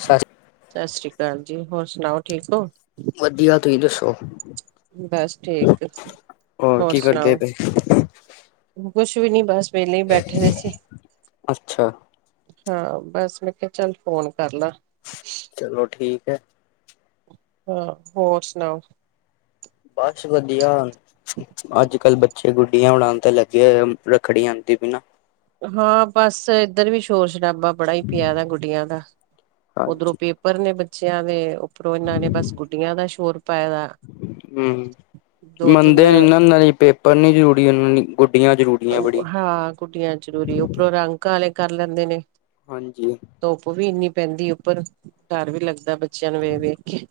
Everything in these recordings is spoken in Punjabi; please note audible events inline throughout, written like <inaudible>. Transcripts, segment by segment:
ਸ ਸਸਰੀ ਅਕਾਲ ਜੀ, ਹੋਰ ਸੁਣਾਓ, ਠੀਕ ਓ? ਵਧੀਆ, ਤੁਹੀ ਦੱਸੋ? ਬਸ ਠੀਕ, ਹੋਰ ਕੀ ਕਰਦੇ ਸੁਣਾਓ, ਪਏ? ਕੁਛ ਵੀ ਨੀ ਬਸ ਵੇਲੇ ਬੈਠੇ ਦੇ ਸੀ। ਅੱਛਾ। ਹਾਂ ਬਸ ਮੈਂ ਕਿਹਾ ਚੱਲ ਫੋਨ ਕਰ ਲਾਂ। ਚਲੋ ਠੀਕ ਐ। ਹਾਂ, ਹੋਰ ਸੁਣਾਓ? ਬਸ ਵਧੀਆ, ਅੱਜ -ਕੱਲ ਬ ਚੇ ਗੁੱਡੀਆਂ ਉਡਾਣ ਤੇ ਲੱਗੇ ਹੋਏ ਆ, ਰੱਖੜੀ ਆਂਦੀ ਪਈ ਨਾ। ਹਾਂ ਬਸ ਇੱਧਰ ਵੀ ਸ਼ੋਰ - ਸ਼ਰਾਬਾ ਬੜਾ ਪਿਆ ਵਾ ਗੁੱਡੀਆਂ ਦਾ, ਓਧਰੋਂ ਹਾਂਜੀ। ਪੇ ਪਰ ਨੇ ਬੱਚਿਆਂ ਦੇ, ਓ ਉਪਰੋਂ ਇਹਨਾਂ ਨੇ ਬਸ ਗੁੱਡੀਆਂ ਦਾ ਸ਼ੋਰ ਪਾਇਆ ਦਾ, ਦੋ- ਤਿੰਨ ਨਹੀ ਪੇ ਪਰ ਨੀ ਜ਼ਰੂਰੀ ਓਨਾਂ ਲਈ, ਗੁੱਡੀਆਂ ਜ਼ਰੂਰੀ ਉ ਹਾਂ ਗੁੱਡੀਆਂ ਜ਼ਰੂਰੀ, ਉਪਰੋਂ ਰੰਗ ਕਾਲੇ ਕਰ ਲੈਂਦੇ ਨੇ। ਹਾਂਜੀ। ਧੁੱਪ ਵੀ ਇੰਨੀ ਪੈਂਦੀ ਉੱਪਰ, ਡਰ ਵੀ ਲੱਗਦਾ ਬੱਚਿਆਂ ਨੂੰ ਵੇਖ- ਵੇਖ ਕੇ।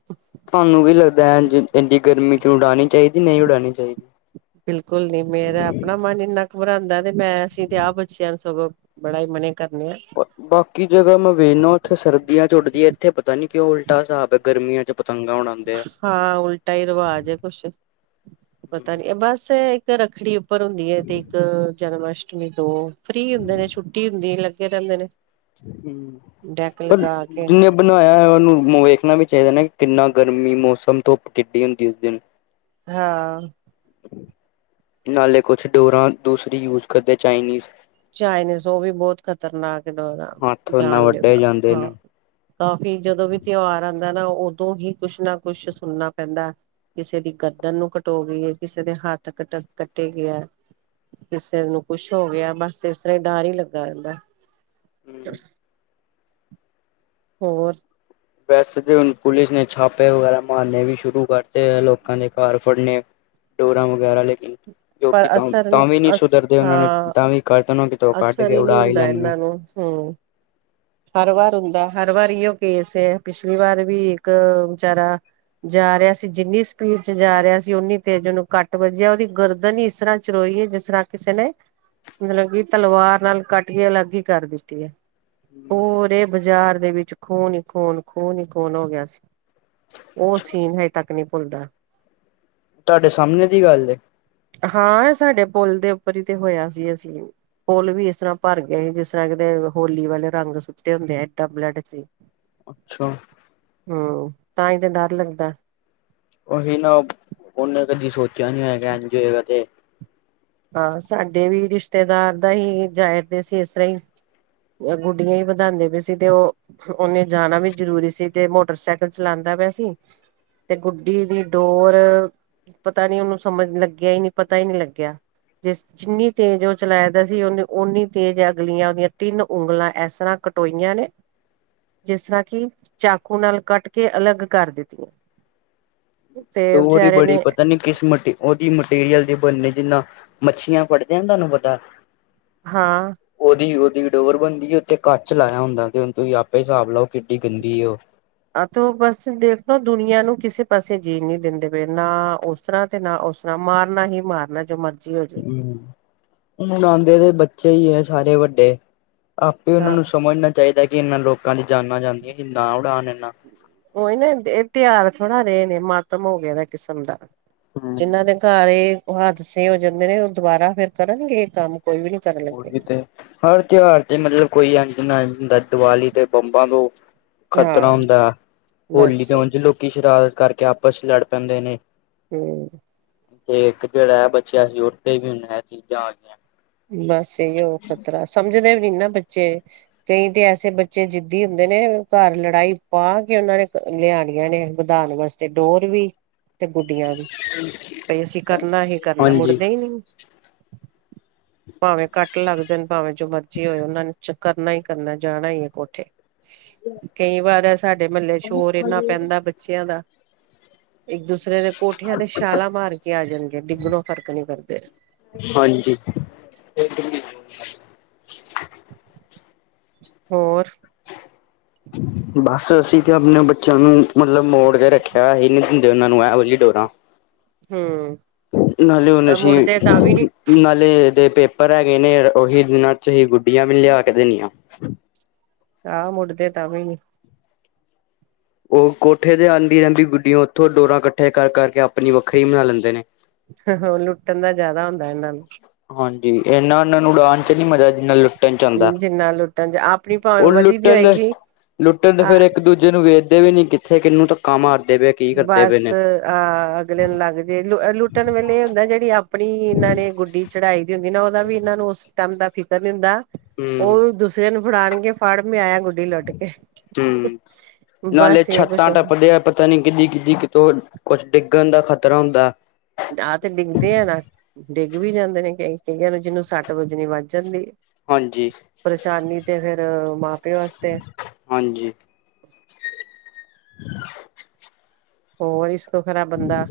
ਤੁਹਾਨੂੰ ਕੀ ਲੱਗਦਾ ਇਜ, ਏਨੀ ਗਰਮੀ ਚ ਉਡਾਉਣੀ ਚਾਹੀਦੀ, ਨਹੀਂ ਉਡਾਉਣੀ ਚਾਹੀਦੀ? ਬਿਲਕੁਲ ਨੀ, ਮੇਰਾ ਆਪਣਾ ਮਨ ਇੰਨਾ ਘਬਰਾਂਦਾ ਤੇ ਮੈਂ ਅਸੀਂ ਤੇ ਆਪ ਬੱਚਿਆਂ ਨੂੰ ਸਗੋਂ ਬੜਾ ਈ ਮਨੇ ਕਰਨੇ ਆ। ਬਾਕੀ ਜਗ੍ਹਾ ਮੈਂ ਵੇਨਾ ਉੱਥੇ ਸਰਦੀਆਂ ਚ ਉੱਡਦੀ ਏ, ਇੱਥੇ ਪਤਾ ਨੀ ਕਿਉਂ ਉਲਟਾ ਹਿਸਾਬ ਏ ਗਰਮੀਆਂ 'ਚ' ਪਤੰਗਾ ਉਡਾਂਦੇ ਆ। ਹਾਂ ਉਲਟਾ ਈ ਰਿਵਾਜ ਏ ਕੁਛ, ਪਤਾ ਨਹੀਂ, ਬਸ ਏ ਇੱਕ ਰੱਖੜੀ ਉਪਰ ਹੁੰਦੀ ਹੈ ਤੇ ਇੱਕ ਜਨਮਸ਼ਟਮੀ ਦੋ, ਫ੍ਰਰੀ ਹੁੰਦੇ ਨੇ ਛੁੱਟੀ ਛੁੱਟੀ ਹੁੰਦੀ ਏ, ਲੱਗੇ ਰਹਿੰਦੇ ਨੇ। ਹੂੰ, ਡੈਕ ਪਰ ਲਗਾ ਕੇ ਨ ਬਣਾਇਆ ਉਹਨੂੰ ਵੇਖਣਾ ਵੀ ਚਾਹੀਦਾ ਨਾ ਕਿੰਨਾ ਗਰਮੀ ਮੌਸਮ ਧੁੱਪ ਕਿੱਡੀ ਹੁੰਦੀ ਉਸ ਦਿਨ। ਹਾ। <inaudible> ਨਾਲੇ ਕੁਛ ਡੋਰਾਂ ਦੂਸਰੀ ਯੂਜ ਕਰਦੇ ਚਾਈਨੀਜ਼ ਚਾਈਨੀਜ਼ ਉਹ ਵੀ ਬਹੁਤ ਖ਼ਤਰਨਾਕ ਡੋਰ ਆ ਹੱਥ ਨਾ ਜਾਣ ਵੱਡੇ ਲੇਵਾ ਜਾਂਦੇ ਹਾਂ। ਨੇ ਕਾਫ਼ੀ ਜਦੋਂ ਵੀ ਤਿਉਹਾਰ ਆਉਂਦਾ ਨਾ ਉਦੋਂ ਹੀ ਕੁਛ ਨਾ ਕੁਛ ਸੁਣਨਾ ਪੈਂਦਾ ਕਿਸੇ ਦੀ ਗਰਦਨ ਨੂੰ ਕਟੋ ਗਈ ਏ ਕਿਸੇ ਦੇ ਹੱਥ ਕੱਟ ਕੱਟੇ ਗਏ ਆ। ਕਿਸੇ ਨੂੰ ਕੁੱਛ ਹੋ ਗਿਆ ਬਸ ਇਸ ਤਰ੍ਹਾਂ ਹੀ ਡਰ ਹੀ ਲੱਗਾ ਰਹਿੰਦਾ। ਹੋਰ। ਵੈਸੇ ਤੇ ਹੁਣ ਪੁਲਿਸ ਨੇ ਛਾਪੇ ਵਗੈਰਾ ਮਾਰਨੇ ਵੀ ਸ਼ੁਰੂ ਕਰਤੇ ਹੋਏ ਲੋਕਾਂ ਦੇ ਘਰ ਫੜਨੇ ਡੋਰਾ ਵਗੈਰਾ ਲੇਕਿ ਪਰ ਲੋਕੀ ਅਸਰ ਤਾਂ ਵੀ ਨੀ ਅਸ ਸੁਧਰਦੇ ਉਹਨਾ ਨੇ ਹਾਂ ਤਾਂ ਵੀ ਕਰ ਉਹ ਕਿ ਉਹ ਕੱਢ ਕੇ ਉੜਾ ਹੀ ਲੈਂਣਦੇ ਨੇ ਹੂੰ ਹੂੰ ਹਰ ਵਾਰ ਹੁੰਦਾ ਹਰ ਵਾਰ ਓ ਕੇਸ ਏ ਪਿਛਲੀ ਵਾਰ ਵੀ ਇੱਕ ਵਿਚਾਰਾ ਜਾ ਰਿਹਾ ਸੀ ਜਿੰਨੀ ਸਪੀਡ ਚ ਜਾ ਰਿਹਾ ਸੀ ਉਨੀ ਤੇਜ ਉਹਨੂੰ ਕੱਟ ਵੱਜਿਆ ਉਹਦੀ ਗਰਦਨ ਹੀ ਇਸ ਤਰ੍ਹਾਂ ਚਰੋਈਏ ਜਿਸ ਤਰ੍ਹਾਂ ਕਿਸੇ ਨੇ ਮਤਲਬ ਕਿ ਤਲਵਾਰ ਨਾਲ ਕੱਟ ਕੇ ਅਲੱਗ ਹੀ ਕਰ ਦਿੱਤੀ ਹੈ। ਪੂਰੇ ਬਾਜ਼ਾਰ ਦੇ ਵਿੱਚ ਖੂਨ ਹੀ ਖੂਨ ਖੂਨ ਹੀ ਖੂਨ ਹੋ ਗਿਆ ਸੀ। ਉਹ ਸੀਨ ਹਜੇ ਤੱਕ ਨਹੀਂ ਭੁੱਲਦਾ। ਤੁਹਾਡੇ ਸਾਹਮਣੇ ਦੀ ਗੱਲ ਏ ਹਾਂ ਸਾਡੇ ਪੁਲ ਦੇ ਉੱਪਰ ਹੀ ਤੇ ਹੋਇਆ ਸੀ ਅਸੀਂ ਪੁਲ ਵੀ ਇਸ ਤਰ੍ਹਾਂ ਭਰ ਗਿਆ ਏ ਜਿਸ ਤਰ੍ਹਾਂ ਕਿਤੇ ਹੋਲੀ ਵਾਲੇ ਰੰਗ ਸੁੱਟੇ ਹੁੰਦੇ ਆ ਐਡਾ ਬਲੱਡ ਸੀ। ਅੱਛਾ। ਹੂੰ ਤਾਂ ਹੀ ਤਾਂ ਡਰ ਲੱਗਦਾ। ਉਹੀ ਨਾ ਉਹਨੇ ਕਦੀ ਸੋਚਿਆ ਨੀ ਹੋਏਗਾ ਇੰਜ ਹੋਏਗਾ ਤੇ ਹਾਂ ਸਾਡੇ ਵੀ ਰਿਸ਼ਤੇਦਾਰ ਤਾਂ ਹੀ ਜਾ ਆਦੇ ਸੀ ਇਸ ਤਰ੍ਹਾਂ ਹੀ ਗੁੱਡੀਆਂ ਹੀ ਵਧਾਉਂਦੇ ਪਏ ਸੀ ਤੇ ਉਹ ਉਹਨੇ ਜਾਣਾ ਵੀ ਜਰੂਰੀ ਸੀ ਤੇ ਮੋਟਰਸਾਈਕਲ ਚਲਾਉਂਦਾ ਪਿਆ ਸੀ। ਤੇ ਗੁੱਡੀ ਦੀ ਡੋਰ ਪਤਾ ਨੀ ਉਹਨੂੰ ਸਮਝ ਲੱਗਿਆ ਹੀ ਨਹੀਂ ਪਤਾ ਹੀ ਨਹੀਂ ਲੱਗਿਆ। ਜਿਸ ਜਿੰਨੀ ਤੇਜ਼ ਉਹ ਚਲਾਇਦਾ ਸੀ ਨੀ ਉਨੇ ਉਨੀ ਤੇਜ਼ ਅਗਲੀਆਂ ਉਹਦੀਆਂ ਤਿੰਨ ਉਂਗਲਾਂ ਇਸ ਤਰ੍ਹਾਂ ਕਟੋਈਆਂ ਨੇ। ਜਿਸ ਤਰ੍ਹਾਂ ਕਿ ਚਾਕੂ ਨਾਲ ਕੱਟ ਕੇ ਅਲੱਗ ਕਰ ਦਿੱਤੀਆਂ। ਤੇ ਡੋਰੀ ਈ ਵਿਚਾਰੇ ਬੜੀ ਨੇ ਪਤਾ ਨੀ ਕਿਸ ਮਟੀ ਉਹਦੀ ਮਟੀਰੀਅਲ ਦੇ ਬੰਨੇ ਜਿੰਨਾ ਮੱਛੀਆਂ ਫੜਦੇ ਤੁਹਾਨੂੰ ਪਤਾ ਹਾਂ। ਓਦੀ ਉਹਦੀ ਡੋਰ ਬਣਦੀ ਉੱਤੇ ਕੱਚ ਲਾਇਆ ਹੁੰਦਾ ਤੇ ਤੁਸੀਂ ਆਪੇ ਹਿਸਾਬ ਲਓ ਕਿੱਡੀ ਗੰਦੀ ਉਹ ਆ ਤੋ ਬਸ ਦੇਖਲੋ ਦੁਨੀਆਂ ਨੂੰ ਕਿਸੇ ਪਾਸੇ ਜੀਣ ਨੀ ਦਿੰਦੇ ਪਏ ਨਾ ਉਸ ਉਸ ਤਰਾਂ ਤੇ ਨਾ ਉਸ ਤਰ੍ਹਾਂ ਮਾਰਨਾ ਹੀ ਮਾਰਨਾ ਜੋ ਮਰਜ਼ ਹੂੰ ਹੁਣ ਆਉਂਦੇ ਤੇ ਬੱਚੇ ਹੀ ਹੈ ਸਾਰੇ ਵੱਡੇ ਆਪੇ ਉਹਨਾਂ ਹਾਂ ਨੂੰ ਸਮਝਣਾ ਚਾਹੀਦਾ ਕਿ ਇਹਨਾਂ ਲੋਕਾਂ ਦੀ ਜਾਨਾਂ ਜਾਂਦੀਆਂ ਕਿ ਨਾ ਉਡਾਣ ਇਨਾ ਉਹੀ ਨਾ ਇਹ ਤਿਉਹਾਰ ਥੋੜਾ ਰਹੇ ਨੇ ਮਾਤਮ ਹੋ ਗਿਆ ਦਾ ਕਿਸਮ ਦਾ ਹਮ ਜਿਹਨਾਂ ਦੇ ਘਰੇ ਹਾਦਸੇ ਹੋ ਜਾਂਦੇ ਨੇ ਉਹ ਦੁਬਾਰਾ ਫੇਰ ਕਰਨਗੇ ਇਹ ਕੰਮ ਕੋਈ ਵੀ ਨੀ ਕਰਨ ਲੱਗੇ ਉਹੀ ਤੇ ਹਰ ਤਿਉਹਾਰ ਤੇ ਮਤਲਬ ਕੋਈ ਇੰਜ ਨਾ ਹੁੰਦਾ ਦੀਵਾਲੀ ਤੇ ਬੰਬਾ ਤੋਂ ਖ਼ਤਰਾ ਹਾਂ ਹੁੰਦਾ, ਹੋਲੀ ਬਸ ਤੇ ਉਝ ਲੋਕੀ ਕੀ ਸ਼ਰਾਰਤ ਕਰਕੇ ਆਪਸ ਚ ਲੜ ਪੈਂਦੇ ਨੇ ਹੂੰ ਤੇ ਇੱਕ ਜਿਹੜਾ ਹੈ ਬੱਚਿਆਂ ਚ ਉਠਦੇ ਵੀ ਹੁਣ ਇਹ ਚੀਜ਼ਾਂ ਆ ਗਈ। ਬਸ ਇਹੀਓ ਖ਼ਤਰਾ ਸਮਝਦੇ ਵੀ ਨੀ ਨਾ ਬੱਚੇ ਕਈ ਤੇ ਐਸੇ ਬੱਚੇ ਜਿੱਦੀ ਹੁੰਦੇ ਨੇ ਘਰ ਲੜਾਈ ਪਾ ਕੇ ਉਹਨਾਂ ਨੇ ਲਿਆਣੀਆਂ ਨੇ ਵਧਾਣ ਵਾਸ ਤੇ ਡੋਰ ਵੀ ਤੇ ਗੁੱਡੀਆਂ ਵੀ ਭਈ ਅਸੀਂ ਕਰਨਾ ਹੀ ਕਰਨਾ ਹਾਂਜੀ। ਮੁੜਦੇ ਹੀ ਨਈ। ਭਾਵੇਂ ਕੱਟ ਲੱਗ ਜਾਣ ਭਾਵੇਂ ਜੋ ਮਰਜ਼ੀ ਹੋਏ ਉਹਨਾਂ ਨੂੰ ਕਰਨਾ ਹੀ ਕਰਨਾ ਜਾਣਾ ਹੀ ਏ ਕੋਠੇ ਕਈ ਵਾਰ ਸਾਡੇ ਮਹੱਲੇ ਸ਼ੋਰ ਇਨਾ ਪੈਂਦਾ ਬੱਚਿਆਂ ਦਾ। ਇੱਕ ਦੂਸਰੇ ਦੇ ਕੋਠਿਆਂ ਤੇ ਛਾਲਾਂ ਮਾਰ ਕੇ ਆ ਜਾਂਣਗੇ ਡਿੱਗਣੋ ਫਰਕ ਨੀਂ ਕਰਦੇ। ਹਾਂਜੀ। <inaudible> ਹੋਰ ਬਸ ਅਸੀਂ ਤਾਂ ਆਪਣੇ ਬੱਚਿਆਂ ਨੂੰ ਮਤਲਬ ਮੋੜ ਕੇ ਰੱਖਿਆ ਅਹੀ ਨੀ ਦਿੰਦੇ ਉਹਨਾਂ ਨੂੰ ਐਹੋ ਜੀ ਡੋਰਾਂ ਹੂੰ। ਨਾਲੇ ਹੁਣ ਪਰ ਅਸੀਂ ਮੁੜਦੇ ਤਾਂ ਵੀ ਨੀ ਨਾਲੇ ਦੇ ਪੇਪਰ ਹੈਗੇ ਨੇ ਉਹੀ ਦਿਨਾਂ ਚ ਅਸੀਂ ਗੁੱਡੀਆਂ ਵੀ ਨੀਂ ਲਿਆ ਕੇ ਦੇਣੀਆ। ਆਹ ਮੁੱਢ ਦੇ ਤਾਂ ਵੀ ਨੀ। ਉਹ ਕੋਠੇ ਤੇ ਆਦੀਂ ਆਦੀਂ ਗੁੱਡੀਆ ਉੱਥੋਂ ਡੋਰਾਂ ਕੱਠੇ ਕਰ ਕਰਕੇ ਆਪਣੀ ਵੱਖਰੀ ਬਨਾ ਲੈਂਦੇ ਨੇ। ਲੁੱਟਣ ਦਾ ਜਿਆਦਾ ਹੁੰਦਾ ਇਹਨਾਂ ਨੂੰ ਹਾਂਜੀ ਇਹਨਾ ਉਹਨਾਂ ਨੂੰ ਡਾਂਨ ਚ ਨੀ ਮਜ਼ਾ ਜਿਨਾ ਲੁ ਲੁੱਟਣ ਚ ਆਦਾ, ਜਿੰਨਾ ਲੁੱਟਣ ਚ ਆਪਣੀ ਭਾਵੇਂ ਉਹ ਵਧੀ ਦੀ ਲੁੱਟਣ ਹੋਏਗੀ ਲੁੱਟਣ ਤੇ ਆ ਫੇਰ ਇੱਕ ਦੂਜੇ ਨੂੰ ਵੇਖਦੇ ਵੀ ਨੀ ਕਿੱਥੇ ਕਿਹਨੂੰ ਧੱਕਾ ਮਾਰਦੇ ਪਏ। ਕੀ ਕਰਦੇ ਬਸ ਪਏ ਨੇ। ਆ ਅਗਲੇ ਨੂੰ ਲੱਗ ਜੇ ਲੁੱਟਣ ਵੇਲੇ ਇਹ ਹੁੰਦਾ ਜਿਹੜੀ ਆਪਣੀ ਇਨਾਂ ਨੇ ਗੁੱਡੀ ਚੜਾਈ ਦੀ ਹੁੰਦੀ ਨਾ ਉਹਦਾ ਵੀ ਇਨਾਂ ਨੂੰ ਉਸ ਟੈਮ ਦਾ ਫਿਕਰ ਨੀ ਹੁੰਦਾ ਹੂੰ ਉਹ ਦ ਸਰੇ ਨੂੰ ਫੜਾਨਗੇ ਫੜ ਮੈ ਆਇਆ ਗ ਹੂੰ, ਨਾਲੇ ਬਸ ਇਹ ਕੁਛ ਛੱਤਾਂ ਟੱਪਦੇ ਆ ਪਤਾ ਨੀ ਕਿੱਡੀ ਕਿੱਡੀ ਕਿਤੋਂ ਕੁਛ ਡਿੱਗਣ ਦਾ ਖ਼ਤਰਾ ਹੁੰਦਾ। ਆ ਤੇ ਡਿੱਗਦੇ ਆ ਨਾ ਡਿੱਗ ਵੀ ਜਾਂਦੇ ਨੇ ਕਈ ਕਈ ਆਂ ਜਿਹਨੂੰ ਸੱਟ ਵੱਜਣੀ ਵੱਜ ਜਾਂਦੀ ਆ। ਹਾਂਜੀ ਪਰੇਸ਼ਾਨੀ ਤੇ ਫੇਰ ਮਾਂ ਪਿਓ ਵਾਸਤੇ‌ ਐ ਹਾਂਜੀ <inaudible> ਹੋਰ ਇਸ ਤੋਂ ਖਰਾ ਬੰਦਾ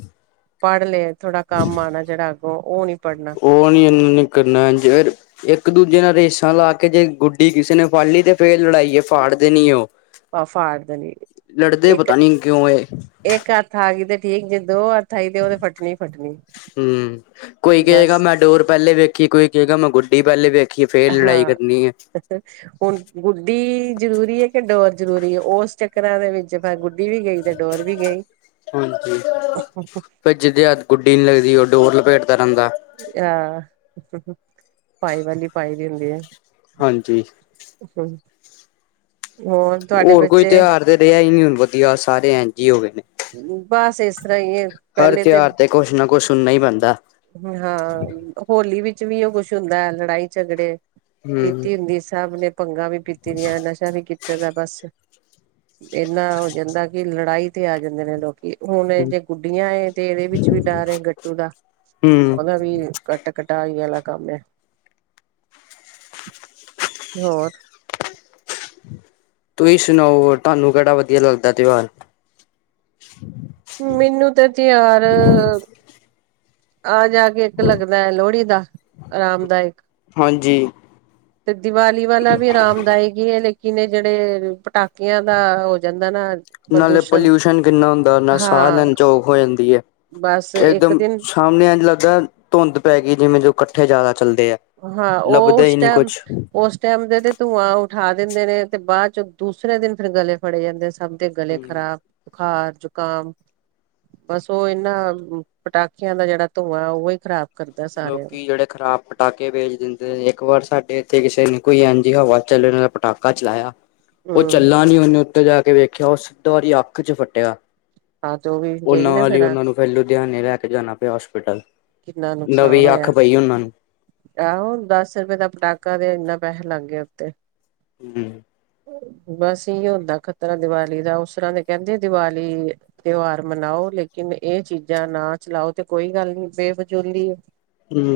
ਪੜ੍ਹ ਲੈ ਥੋੜਾ ਕੰਮ ਆਂਣਾ ਜਿਹੜਾ ਅੱਗੋਂ ਉਹ ਨੀ ਪੜ੍ਹਨਾ। ਉਹ ਨੀ ਇਨਾਂ ਨੇ ਕਰਨਾ <unintelligible> ਇੱਕ ਦੂਜੇ ਨਾਲ ਰੇਸਾਂ ਲਾ ਕੇ ਜੇ ਗੁੱਡੀ ਕਿਸੇ ਨੇ ਫੜੀ ਲੀ ਤੇ ਫੇਰ ਲੜਾਈ ਏ ਫਾੜ ਦੇਣੀ ਐ ਉਹ ਆ ਫਾੜ ਦੇਣੀ ਲੜਦੇ ਇੱਕ ਪਤਾ ਨੀ ਕਿਉਂ ਐ? ਇੱਕ ਹੱਥ ਆ ਗਈ ਤੇ ਠੀਕ ਜੇ ਦੋ ਹੱਥ ਆਈ ਤੇ ਉਹ ਤੇ ਫੱਟਣੀ ਹੂੰ ਕੋਈ ਕਹੇਗਾ ਬਸ ਮੈਂ ਡੋਰ ਪਹਿਲੇ ਵੇਖੀ ਕੋਈ ਕਹੇਗਾ ਮੈਂ ਗੁੱਡੀ ਪਹਿਲੇ ਵੇਖੀ ਫੇਰ ਲੜਾਈ ਹਾਂ ਕਰਨੀ ਏ। <inaudible> ਹੁਣ ਗੁੱਡੀ ਜ਼ਰੂਰੀ ਏ ਕਿ ਡੋਰ ਜਰੂਰੀ‌ ਐ ਉਸ ਚੱਕਰਾਂ ਦੇ ਵਿੱਚ ਫੇਰ ਗੁੱਡੀ ਵੀ ਗਈ ਤੇ ਡੋਰ ਵੀ ਗਈ। ਹਾਂਜੀ ਫਿਰ ਜਿਦੇ ਹੱਥ ਗੁੱਡੀ ਨੀ ਲੱਗਦੀ ਉਹ ਡੋਰ ਲਪੇਟ ਦਾ ਰਹਿੰਦਾ। ਹਾਂ, ਪਾਈ ਵਾਲੀ ਪਾਈ ਦੀ ਹੁੰਦੀ‌ ਐ। ਹਾਂਜੀ <unintelligible> ਤੁਹਾਡੇ ਹੋਰ ਕੋਈ ਬੱਚੇ ਤਿਉਹਾਰ ਤੇ ਰਿਹਾ ਹੀ ਨੀ ਹੁਣ ਵਧੀਆ ਸਾਰੇ ਐਝ ਹੀ ਹੋ ਗਏ ਨੇ। ਬਸ ਏਸ ਤਰਾਂ ਏ ਹਰ ਪੈਲੇ ਤੇ, ਤਿਉਹਾਰ ਕੁਛ ਨਾ ਕੁਛ ਸੁਣਨਾ ਹੀ ਪੈਂਦਾ ਹਾਂ ਹੋਲੀ ਵਿਚ ਵੀ ਏ ਕੁੱਛ ਹੁੰਦਾ ਐ, ਲੜਾਈ ਝਗੜੇ ਹਮ ਪੀਤੀ ਹੁੰਦੀ ਏ ਸਭ ਨੇ ਭੰਗਾਂ ਵੀ ਪੀਤੀ ਦੀਆਂ ਨਸ਼ ਕੀਤੇ ਦਾ ਬਸ, ਏਨਾ ਹੋ ਜਾਂਦਾ ਕੀ ਲੜਾਈ ਤੇ ਜਾਂਦੇ ਨੇ ਲੋਕ। ਹੁਨ ਜੇ ਗੁੱਡੀਆਂ ਏ ਤੇ ਏਦੇ ਵੀਚ ਵੀ ਡਰ ਏ ਗੱਟੂ ਦਾ ਹਮ ਓਦਾ ਵੀ ਕੱਟ ਕਟਾਈ ਆਲਾ ਕੰਮ ਏ <inaudible> ਹੋਰ? ਤੁਈਂ ਸੁਣਾਓ ਤਾਨੂੰ ਕੈੜਾ ਵਦੀਆ ਲੱਗਦਾ ਤੇਓਰ? ਮੇਨੂੰ ਤੇ ਤੇਆਰ ਆ ਜਾ ਕੇ ਏਕ ਲੱਗਦਾ ਐ ਲੋਹੜੀ ਦਾ, ਆਰਾਮਦਾਇਕ, ਹਾਂਜੀ ਤੇ ਦੀਵਾਲੀ ਵਾਲਾ ਵੀ ਆਰਾਮਦਾਇਕ ਈ ਏ ਲੇਕਿਨ ਏ ਜੇੜੇ, ਪਟਾਕੇਆਂ ਦਾ ਹੋ ਜਾਂਦਾ ਨਾ ਨਾਲੇ ਪ੍ਰਦੂਸ਼ਣ ਪਲੇਊਸ਼ਨ ਕਿਨਾ ਹੁੰਦਾ ਓਨਾ ਸਾ ਹਾਂ ਲੈਣ ਚ ਔਖ ਹੋ ਜਾਂਦੀ ਐ, ਬਸ ਏ ਇੱਕ ਦਮ ਦਿਨ ਸਾਮਨੇ ਐਂਜ ਲੱਗਦਾ ਧੁੰਦ ਪੈ ਗਈ ਜਿਵੇਂ ਜੋ ਕੱਠੇ ਜਾਦਾ ਚੱਲਦੇ ਆ। ਹਾਂ ਓ ਲੱਭਦਾ ਓਸ ਹੀ ਨਹੀਂ ਟਾਈਮ, ਕੁਛ ਓਸ ਟਾਈਮ ਦੇ ਤੇ ਧੂੰਆਂ ਉਠਾ ਦਿੰਦੇ ਨੇ ਤੇ ਬਾ ਚ ਦੂਸਰੇ ਦਿਨ ਫੇਰ ਗਲੇ ਫੜੇ ਜਾਂਦੇ ਸਭ ਤੇ ਗਲੇ ਹਮ ਖ਼ਰਾਬ, ਬੁਖਾਰ, ਜ਼ੁਕਾਮ ਬਸ ਓ ਏਨਾਂ, ਪਟਾਕੇਆਂ ਦਾ ਜੇੜਾ ਧੂੰਆਂ ਓ ਏ ਖਰਾਬ ਲੋਕੀ ਜੇੜੇ ਖ਼ਰਾਬ ਪਟਾਕੇ ਵੇਚ ਦਿੰਦੇ ਤੇ ਏਕ ਵਾਰ ਸਾਡੇ ਏਥੇ ਕਿਸੇ ਨੇ ਕੋਈ ਐਂਜ ਈ ਹਵਾ ਚੱਲਣ ਆਲਾ ਪਟਾਕਾ ਚਲਾਏਆ ਓ ਹਮ ਚੱਲਾਂ ਨੀ ਓਨੇ ਓਤੇ ਜਾ ਕੇ ਵੇਖੇਆ ਓ ਸਿੱਧਾ ਓਦੀ ਅੱਖ ਚ ਫੱਟੇਆ। ਹਾਂ, ਤਾਂ ਓ ਵੀ ਓ ਗਈ ਨਾ ਨਾਲ ਈ ਆ ਓਨਾਂ ਨੂੰ ਫੇਰ ਲੁਧਿਆਣੇ ਲੈ ਕੇ ਜਾਣਾ ਪੇਆ ਹੋਸਪੀਟਲ। ਕਿੰਨਾ ਨਵੀ ਨੁਕਸਾਨ ਅੱਖ ਹੋਇਆ ਪਈ ਓਨਾਂ ਨੂੰ। ਆਹੋ, ਦਸ ਰੁਪਏ ਦਾ ਪਟਾਕਾ ਤੇ ਏਨੇ ਪੈਹੇ ਲੱਗ ਗੇ ਉਤੇ। ਹੂੰ। ਬਸ ਏਈ ਓ ਹੁੰਦਾ ਖਤਰਾ ਦੀਵਾਲੀ ਦਾ ਉਸਤਰਾ ਤਾਂ ਕੈਂਦੇ ਆ ਦੀਵਾਲੀ ਤੇਓਆਰ ਮਨਾਓ ਲੇਕਿਨ ਏ ਚੀਜ਼ਾਂ ਨਾ ਚਲਾਓ ਤੇ ਕੋਈ ਗੱਲ ਨੀ ਬੇਫਜੂਲੀ ਹੂੰ।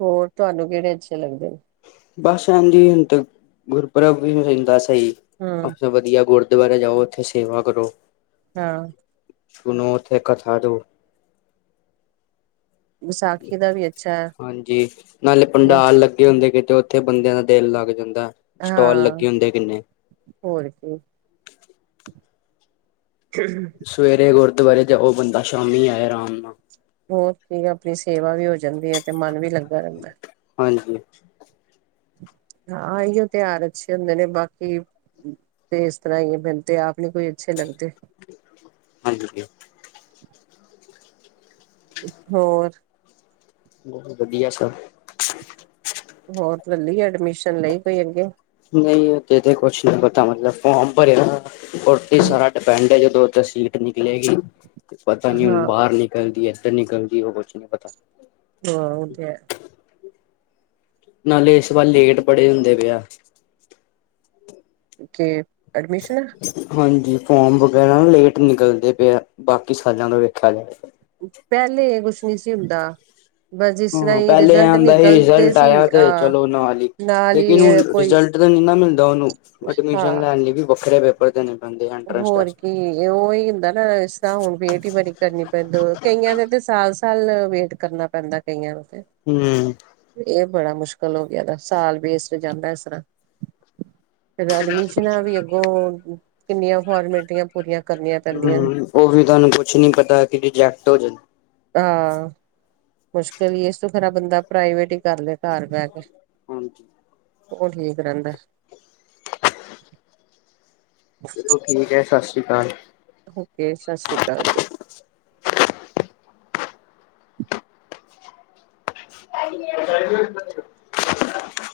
ਹੋਰ ਤੁਆਨੂੰ ਕੇੜੇ ਅੱਛੇ ਲੱਗਦੇ? ਬਸ ਹਾਂਜੀ ਹੁਨ ਤੇ ਗੁਰਪਰਬ ਵੀ ਹੂੰ, <unintelligible> ਵਦੀਆ ਗੁਰ ਦੁਆਰੇ ਜਾਓ ਉਥੇ ਸੇਵਾ ਕਰੋ। ਹਾਂ। ਸੁਨੋ ਉਥੇ ਕਥਾ ਦੋ ਵਿਸਾਖੀ ਦਾ ਵੀ ਅੱਛਾ ਹੈ। ਹਾਂਜੀ, ਨਾਲੇ ਬਸ ਪੰੰਡਾਲ ਲੱਗੇ ਹੁੰਦੇ ਆ ਕਿਤੇ ਓ ਤੇ ਬੰਦੇਆਂ ਦਾ ਦਿਲ ਲੱਗ ਜਾਂਦਾ। ਸਟਾਲ ਹਾਂ। ਲੱਗੇ ਹੁੰਦੇ ਕਿੰਨੇ ਹੋਰ ਕੀ, <inaudible> ਸਵੇਰੇ ਗੁਰਦੁਆਰੇ ਜਾਓ ਬੰਦਾ, ਸ਼ਾਮੀ ਆਏ ਰਾਮ ਨਾ। ਹੋਰ ਕੀਏ ਆਪਣੀ ਸੇਵਾ ਵੀ ਹੋ ਜਾਂਦੀ ਏ ਤੇ ਮਨ ਵੀ ਲੱਗਾ ਰੈਦਾ ਐ। ਹਾਂਜੀ। ਹਾਂ, ਐਈਓ ਤੇਆਰ ਅੱਛੇ ਹੁੰਦੇ ਨੇ ਬਾਕੀ ਤੇ ਇਸ ਤਰਾਂ ਈ ਏ ਮੇਨੂੰ ਤਾ ਆਪ ਨੀ ਕੋਈ ਅੱਛੇ ਲੱਗਦੇ। ਹਾਂਜੀ। ਹੋਰ? ਬਹੁਤ ਵਦੀਆ ਸਬ। ਹੋਰ ਘੱਲੀ ਆ ਡਮੀਸ਼ਨ ਲਈ ਕੋਈ ਅੱਗੇ? ਨਈ ਓ ਤੇ ਤਾ ਕੁਛ ਨੀ ਪਤਾ ਮਤਲਬ ਫੌਮ ਭਰਿਆ। ਉਤੇ ਹੂੰ ਸਾਰਾ ਡਿਪੈਂਡ ਏ ਜਦੋਂ ਉਧਰ ਸੀਟ ਨਿਕਲੇਗੀ ਪਤਾ ਨੀ ਹੁਣ ਹਾਂ ਬਾਰ ਨਿਕ ਐਲ ਡੀ ਐਸ ਤੇ ਨਿਕਲਦੀ ਏ ਓ ਕੁਛ ਨੀ ਪਤਾ ਹਾ ਓ ਤੇ ਹੈ। ਨਾਲੇ ਏਸ ਵਾਰ ਲੇਟ ਬੜ੍ਹੇ ਹੁੰਦੇ ਵੇ ਆ। ਕਿ ਐਡਮਿਸ਼ਨ ਹਾਂਜੀ ਫੋਰਮ ਵਗੈਰਾ ਨਾ ਲੇਟ ਨਿਕਲਦੇ ਪਏ ਆ ਬਾਕੀ ਸਾਲਾਂ ਦਾ ਵੇਖਿਆ ਜਾਏ। ਪੈਲੇ ਏ ਕੁਛ ਨੀ ਸੀ ਹੁੰਦਾ। ਬਸ ਜਿਸ ਤਰ੍ਹਾਂ ਹੂੰ ਹੀ ਪੈਲੇ ਏ ਰਿਜਲਟ ਆਂਦਾ ਹੀ ਨਿਕਲਦੇ ਰਿਜਲਟ ਸੀ ਆਇਆ ਤੇ ਅਹ ਚਲੋ ਨਾਲ ਈ ਨਾਲ ਹੀ ਲੇਕਿਨ ਹੁਣ ਕੋਈ ਰਿਜਲਟ ਇਦੇ ਨਈ ਨਾ ਮਿਲਦਾ ਉਨੂੰ ਹਾਂ ਐਡਮਿਸ਼ਨ ਲੈਣ ਲਈ ਵੀ ਵੱਖਰੇ ਪੇਪਰ ਦੇਣੇ ਪੈਂਦੇ ਆ। ਹੋਰ ਕੀ ਏ ਉਹੀ ਹੁੰਦਾ। ਇਸ ਤਰ੍ਹਾਂ ਹੁਣ ਵੇਟ ਈ ਬੜੀ ਕਰਨੀ ਪੈਂਦੀ ਕਈਆਂ ਦੇ ਤੇ ਸਾਲ-ਸਾਲ ਵੇਟ ਕਰਨਾ ਪੈਂਦਾ ਕਈਆਂ ਨੂੰ ਤੇ ਹੂੰ ਏ ਬੜਾ ਮੁਸ਼ਕਿਲ ਹੋ ਗਿਆ ਦਾ ਸਾਲ ਵੇਸਟ ਜਾਂਦਾ ਇਸ ਰ੍ਹਾਂ ਫਿਰ ਐਡਮਿਸ਼ਨਾਂ ਵੀ ਅੱਗੋਂ ਕਿੰਨੀਆਂ ਫੋਰਮੈਲਟੀਆਂ ਪੂਰੀਆਂ ਕਰਨੀਆਂ ਪੈਂਦੀਆਂ। ਓ ਵੀ ਤੁਆਨੂੰ ਕੁਛ ਨੀ ਪਤਾ ਕਿ ਰਿਜੈਕਟ ਹੋ ਜੇ। ਹਾਂ ਮੁਸ਼ਕਿਲ ਈ ਏ ਇਸ ਤੋਂ ਖਰਾ ਬੰਦਾ ਪ੍ਰਾਈਵੇਟ ਈ ਕਰ ਲਏ ਘਰ ਬੈ ਕੇ ਹਾਂਜੀ ਓ ਠੀਕ ਰੈਂਦਾ। ਚਲੋ ਠੀਕ ਐ ਸਤਿ ਸ਼੍ਰੀ ਅਕਾਲ। ਓਕੇ ਸਸਰੀਕਾਲ ਜੀ। <inaudible>